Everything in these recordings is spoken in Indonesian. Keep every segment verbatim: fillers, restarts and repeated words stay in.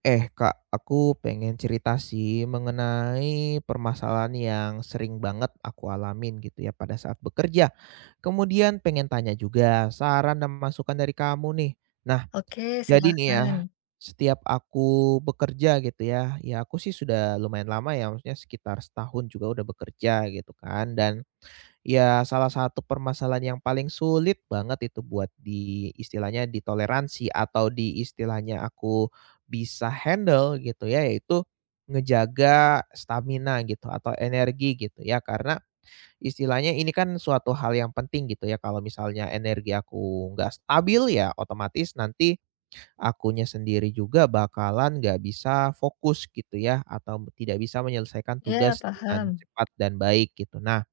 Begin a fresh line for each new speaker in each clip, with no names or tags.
Eh Kak, aku pengen cerita sih mengenai permasalahan yang sering banget aku alamin gitu ya pada saat bekerja. Kemudian pengen tanya juga saran dan masukan dari kamu nih. Nah,
Oke,
jadi nih ya,
silahkan.
setiap aku bekerja gitu ya, ya aku sih sudah lumayan lama ya, maksudnya sekitar setahun juga udah bekerja gitu kan. Dan ya, salah satu permasalahan yang paling sulit banget itu buat di istilahnya ditoleransi atau di istilahnya aku bisa handle gitu ya, yaitu ngejaga stamina gitu atau energi gitu ya. Karena istilahnya ini kan suatu hal yang penting gitu ya, kalau misalnya energi aku nggak stabil ya otomatis nanti akunya sendiri juga bakalan nggak bisa fokus gitu ya, atau tidak bisa menyelesaikan
Ya
tugas dengan
paham.
cepat dan baik gitu. Nah,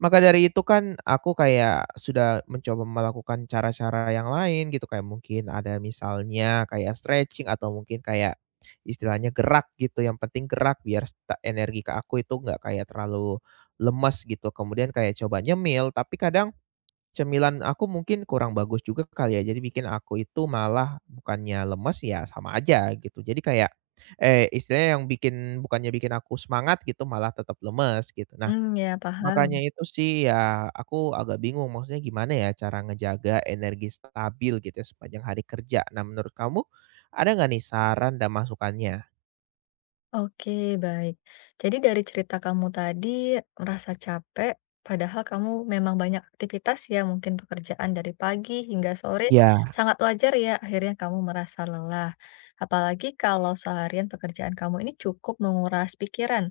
maka dari itu kan aku kayak sudah mencoba melakukan cara-cara yang lain gitu, kayak mungkin ada misalnya kayak stretching atau mungkin kayak istilahnya gerak gitu, yang penting gerak biar sta energi ke aku itu nggak kayak terlalu lemes gitu. Kemudian kayak coba nyemil, tapi kadang cemilan aku mungkin kurang bagus juga kali ya, jadi bikin aku itu malah bukannya lemes, ya sama aja gitu. Jadi kayak, eh istilahnya yang bikin bukannya bikin aku semangat gitu, malah tetap lemes gitu. Nah,
Hmm, ya,
makanya
paham.
itu sih ya aku agak bingung maksudnya gimana ya cara ngejaga energi stabil gitu ya sepanjang hari kerja. Nah menurut kamu ada nggak nih saran dan masukannya?
Oke, baik. Jadi dari cerita kamu tadi merasa capek, padahal kamu memang banyak aktivitas ya, mungkin pekerjaan dari pagi hingga sore,
Iya,
sangat wajar ya akhirnya kamu merasa lelah. Apalagi kalau seharian pekerjaan kamu ini cukup menguras pikiran.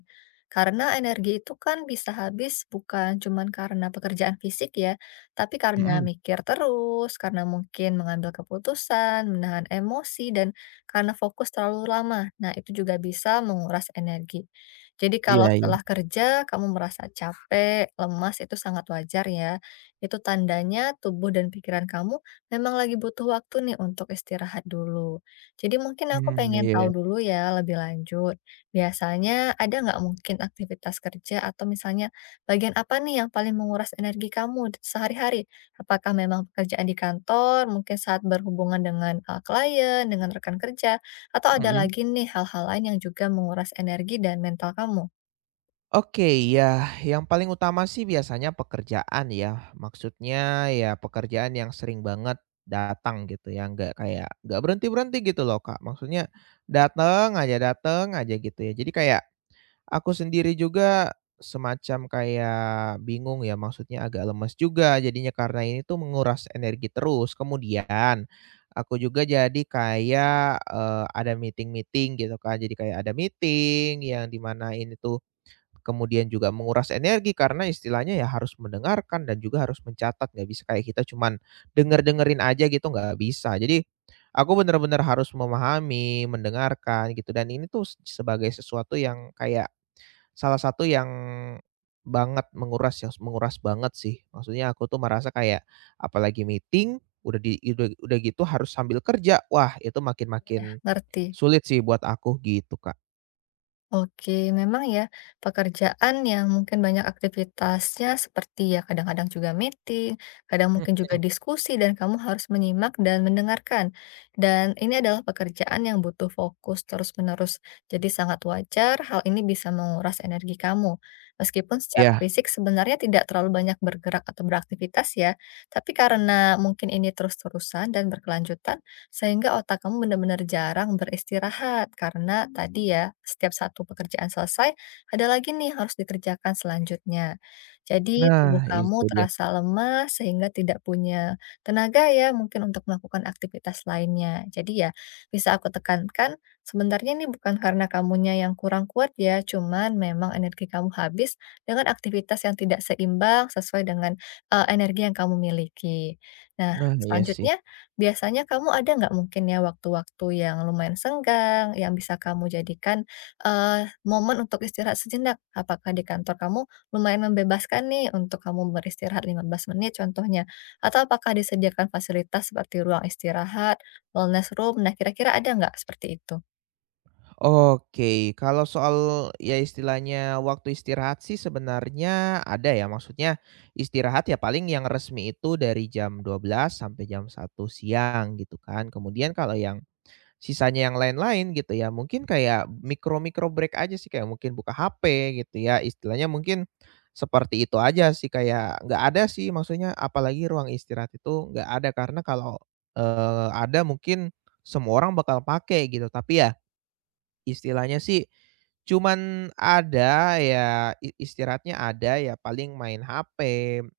Karena energi itu kan bisa habis bukan cuman karena pekerjaan fisik ya, tapi karena
mhm,
mikir terus, karena mungkin mengambil keputusan, menahan emosi, dan karena fokus terlalu lama. Nah, itu juga bisa menguras energi. Jadi kalau
iya iya,
setelah kerja kamu merasa capek, lemas itu sangat wajar ya. Itu tandanya tubuh dan pikiran kamu memang lagi butuh waktu nih untuk istirahat dulu. Jadi mungkin aku
mmm,
pengen tahu
iya,
dulu ya lebih lanjut. Biasanya ada nggak mungkin aktivitas kerja atau misalnya bagian apa nih yang paling menguras energi kamu sehari-hari? Apakah memang pekerjaan di kantor, mungkin saat berhubungan dengan, eee, klien, dengan rekan kerja, atau ada
mhm.
lagi nih hal-hal lain yang juga menguras energi dan mental kamu?
Oke, ya yang paling utama sih biasanya pekerjaan ya, maksudnya ya pekerjaan yang sering banget datang gitu ya, nggak kayak nggak berhenti-berhenti gitu loh Kak, maksudnya dateng aja dateng aja gitu ya jadi kayak aku sendiri juga semacam kayak bingung ya, maksudnya agak lemes juga jadinya karena ini tuh menguras energi terus. Kemudian aku juga jadi kayak, eee, ada meeting-meeting gitu kan, jadi kayak ada meeting yang dimana ini tuh kemudian juga menguras energi karena istilahnya ya harus mendengarkan dan juga harus mencatat, nggak bisa kayak kita cuman denger-dengerin aja gitu, nggak bisa. Jadi aku benar-benar harus memahami, mendengarkan gitu dan ini tuh sebagai sesuatu yang kayak salah satu yang banget menguras ya, menguras banget sih. Maksudnya aku tuh merasa kayak apalagi meeting udah di udah udah gitu harus sambil kerja. Wah, itu makin-makin
Ngerti.
sulit sih buat aku gitu, Kak.
Oke, memang ya, pekerjaan yang mungkin banyak aktivitasnya seperti ya kadang-kadang juga meeting, kadang mungkin juga
Mhm,
diskusi dan kamu harus menyimak dan mendengarkan. Dan ini adalah pekerjaan yang butuh fokus terus-menerus. Jadi sangat wajar hal ini bisa menguras energi kamu. Meskipun secara
iya.
fisik sebenarnya tidak terlalu banyak bergerak atau beraktivitas ya, tapi karena mungkin ini terus-terusan dan berkelanjutan, sehingga otak kamu benar-benar jarang beristirahat karena Hmm. tadi ya setiap satu pekerjaan selesai ada lagi nih harus dikerjakan selanjutnya. Jadi
Nah,
tubuh kamu
itu dia.
terasa lemah sehingga tidak punya tenaga ya mungkin untuk melakukan aktivitas lainnya. Jadi ya bisa aku tekankan sebenarnya ini bukan karena kamunya yang kurang kuat ya, cuman memang energi kamu habis dengan aktivitas yang tidak seimbang sesuai dengan eh, energi yang kamu miliki. Nah,
Nah, iya sih.
selanjutnya biasanya kamu ada nggak mungkin ya waktu-waktu yang lumayan senggang, yang bisa kamu jadikan, eee, momen untuk istirahat sejenak? Apakah di kantor kamu lumayan membebaskan nih untuk kamu beristirahat lima belas menit contohnya? Atau apakah disediakan fasilitas seperti ruang istirahat, wellness room, nah kira-kira ada nggak seperti itu?
Oke, kalau soal ya istilahnya waktu istirahat sih sebenarnya ada ya, maksudnya istirahat ya paling yang resmi itu dari jam dua belas sampai jam satu siang gitu kan. Kemudian kalau yang sisanya yang lain-lain gitu ya, mungkin kayak mikro-mikro break aja sih, kayak mungkin buka H P gitu ya, istilahnya mungkin seperti itu aja sih, kayak nggak ada sih maksudnya apalagi ruang istirahat itu nggak ada, karena kalau, eee, ada mungkin semua orang bakal pakai gitu, tapi ya istilahnya sih, cuman ada ya, i istirahatnya ada ya paling main H P,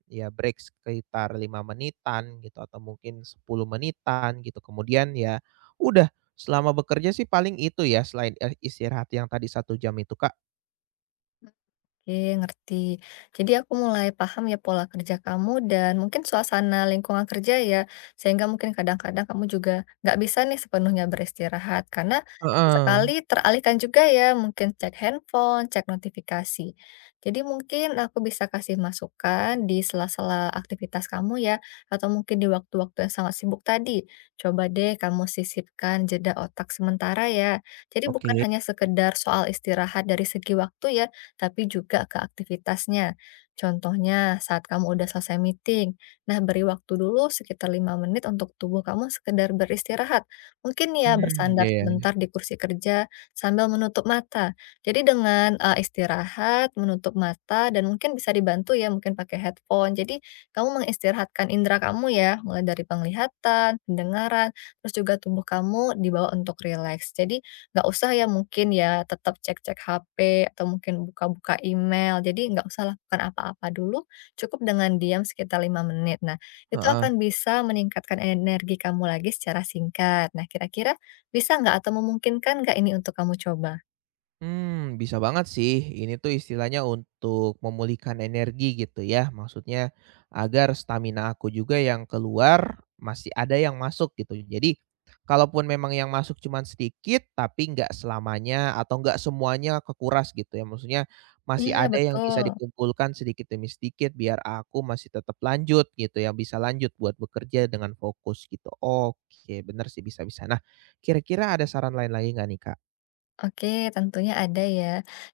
ya break sekitar lima menitan gitu atau mungkin sepuluh menitan gitu. Kemudian ya udah, selama bekerja sih paling itu ya selain, eee, istirahat yang tadi satu jam itu, Kak.
Oke, ngerti. Jadi aku mulai paham ya pola kerja kamu dan mungkin suasana lingkungan kerja ya, sehingga mungkin kadang-kadang kamu juga nggak bisa nih sepenuhnya beristirahat karena
Heeh.
sekali teralihkan juga ya, mungkin cek handphone, cek notifikasi. Jadi mungkin aku bisa kasih masukan di sela-sela aktivitas kamu ya, atau mungkin di waktu-waktu yang sangat sibuk tadi. Coba deh kamu sisipkan jeda otak sementara ya. Jadi bukan
Oke.
hanya sekedar soal istirahat dari segi waktu ya, tapi juga ke aktivitasnya. Contohnya, saat kamu udah selesai meeting, nah beri waktu dulu sekitar lima menit untuk tubuh kamu sekedar beristirahat. Mungkin ya
Mmm,
bersandar
iya ya.
sebentar di kursi kerja sambil menutup mata. Jadi dengan eh, istirahat, menutup mata, dan mungkin bisa dibantu ya mungkin pakai headphone. Jadi kamu mengistirahatkan indera kamu ya, mulai dari penglihatan, pendengaran, terus juga tubuh kamu dibawa untuk rileks. Jadi nggak usah ya mungkin ya, tetap cek-cek H P atau mungkin buka-buka email, jadi nggak usah lakukan apa-apa dulu, cukup dengan diam sekitar lima menit. Nah, itu
Heeh.
akan bisa meningkatkan energi kamu lagi secara singkat. Nah, kira-kira bisa nggak atau memungkinkan nggak ini untuk kamu coba?
Hmm, bisa banget sih. Ini tuh istilahnya untuk memulihkan energi gitu ya. Maksudnya agar stamina aku juga yang keluar, masih ada yang masuk gitu. Jadi kalaupun memang yang masuk cuman sedikit, tapi nggak selamanya atau nggak semuanya kekuras gitu ya. Maksudnya masih
Iya,
ada yang
betul.
bisa dikumpulkan sedikit demi sedikit biar aku masih tetap lanjut gitu ya, bisa lanjut buat bekerja dengan fokus gitu. Oke, bener sih, bisa bisa. Nah, kira-kira ada saran lain lagi nggak nih, Kak?
Oke, tentunya ada ya.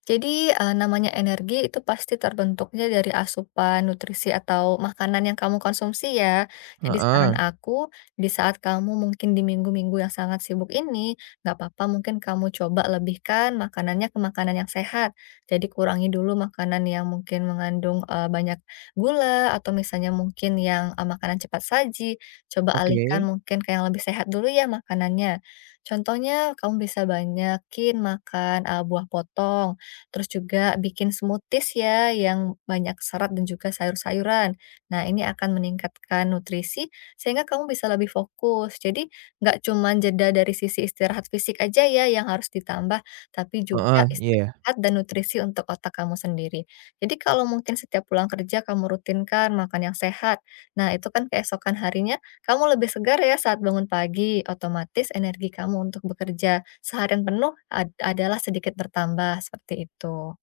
Jadi, eee, namanya energi itu pasti terbentuknya dari asupan nutrisi atau makanan yang kamu konsumsi ya. Jadi
Heeh.
saran aku, di saat kamu mungkin di minggu-minggu yang sangat sibuk ini, nggak apa-apa mungkin kamu coba lebihkan makanannya ke makanan yang sehat. Jadi kurangi dulu makanan yang mungkin mengandung, eee, banyak gula atau misalnya mungkin yang, eee, makanan cepat saji, coba
Oke,
alihkan mungkin ke yang lebih sehat dulu ya makanannya. Contohnya kamu bisa banyakin makan, eee, buah potong, terus juga bikin smoothies ya yang banyak serat dan juga sayur-sayuran. Nah ini akan meningkatkan nutrisi sehingga kamu bisa lebih fokus. Jadi nggak cuma jeda dari sisi istirahat fisik aja ya yang harus ditambah, tapi juga
heeh, iya.
istirahat dan nutrisi untuk otak kamu sendiri. Jadi kalau mungkin setiap pulang kerja kamu rutinkan makan yang sehat, nah itu kan keesokan harinya kamu lebih segar ya saat bangun pagi, otomatis energi kamu untuk bekerja seharian penuh ad adalah sedikit bertambah, seperti itu.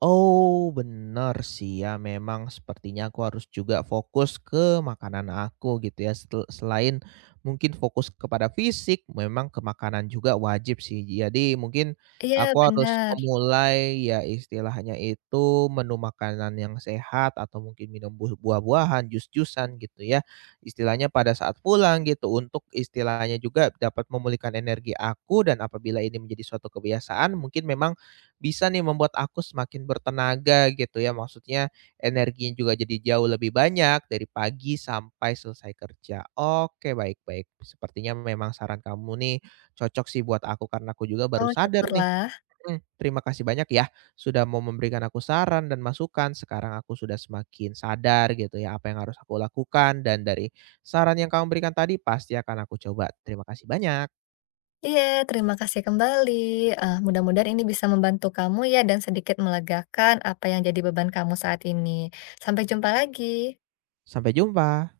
Oh, benar sih ya, memang sepertinya aku harus juga fokus ke makanan aku gitu ya, setel selain mungkin fokus kepada fisik, memang ke makanan juga wajib sih. Jadi mungkin
Iya,
aku harus
benar.
memulai ya istilahnya itu menu makanan yang sehat atau mungkin minum buh buah-buahan, jus-jusan gitu ya, istilahnya pada saat pulang gitu untuk istilahnya juga dapat memulihkan energi aku dan apabila ini menjadi suatu kebiasaan mungkin memang bisa nih membuat aku semakin bertenaga gitu ya, maksudnya energinya juga jadi jauh lebih banyak dari pagi sampai selesai kerja. Oke, baik baik, sepertinya memang saran kamu nih cocok sih buat aku karena aku juga baru
Oh,
sadar nih.
syukurlah.
Mhm, terima kasih banyak ya sudah mau memberikan aku saran dan masukan. Sekarang aku sudah semakin sadar gitu ya apa yang harus aku lakukan dan dari saran yang kamu berikan tadi pasti akan aku coba. Terima kasih banyak.
Iya, terima kasih kembali, eee, mudah-mudahan ini bisa membantu kamu ya dan sedikit melegakan apa yang jadi beban kamu saat ini. Sampai jumpa lagi.
Sampai jumpa.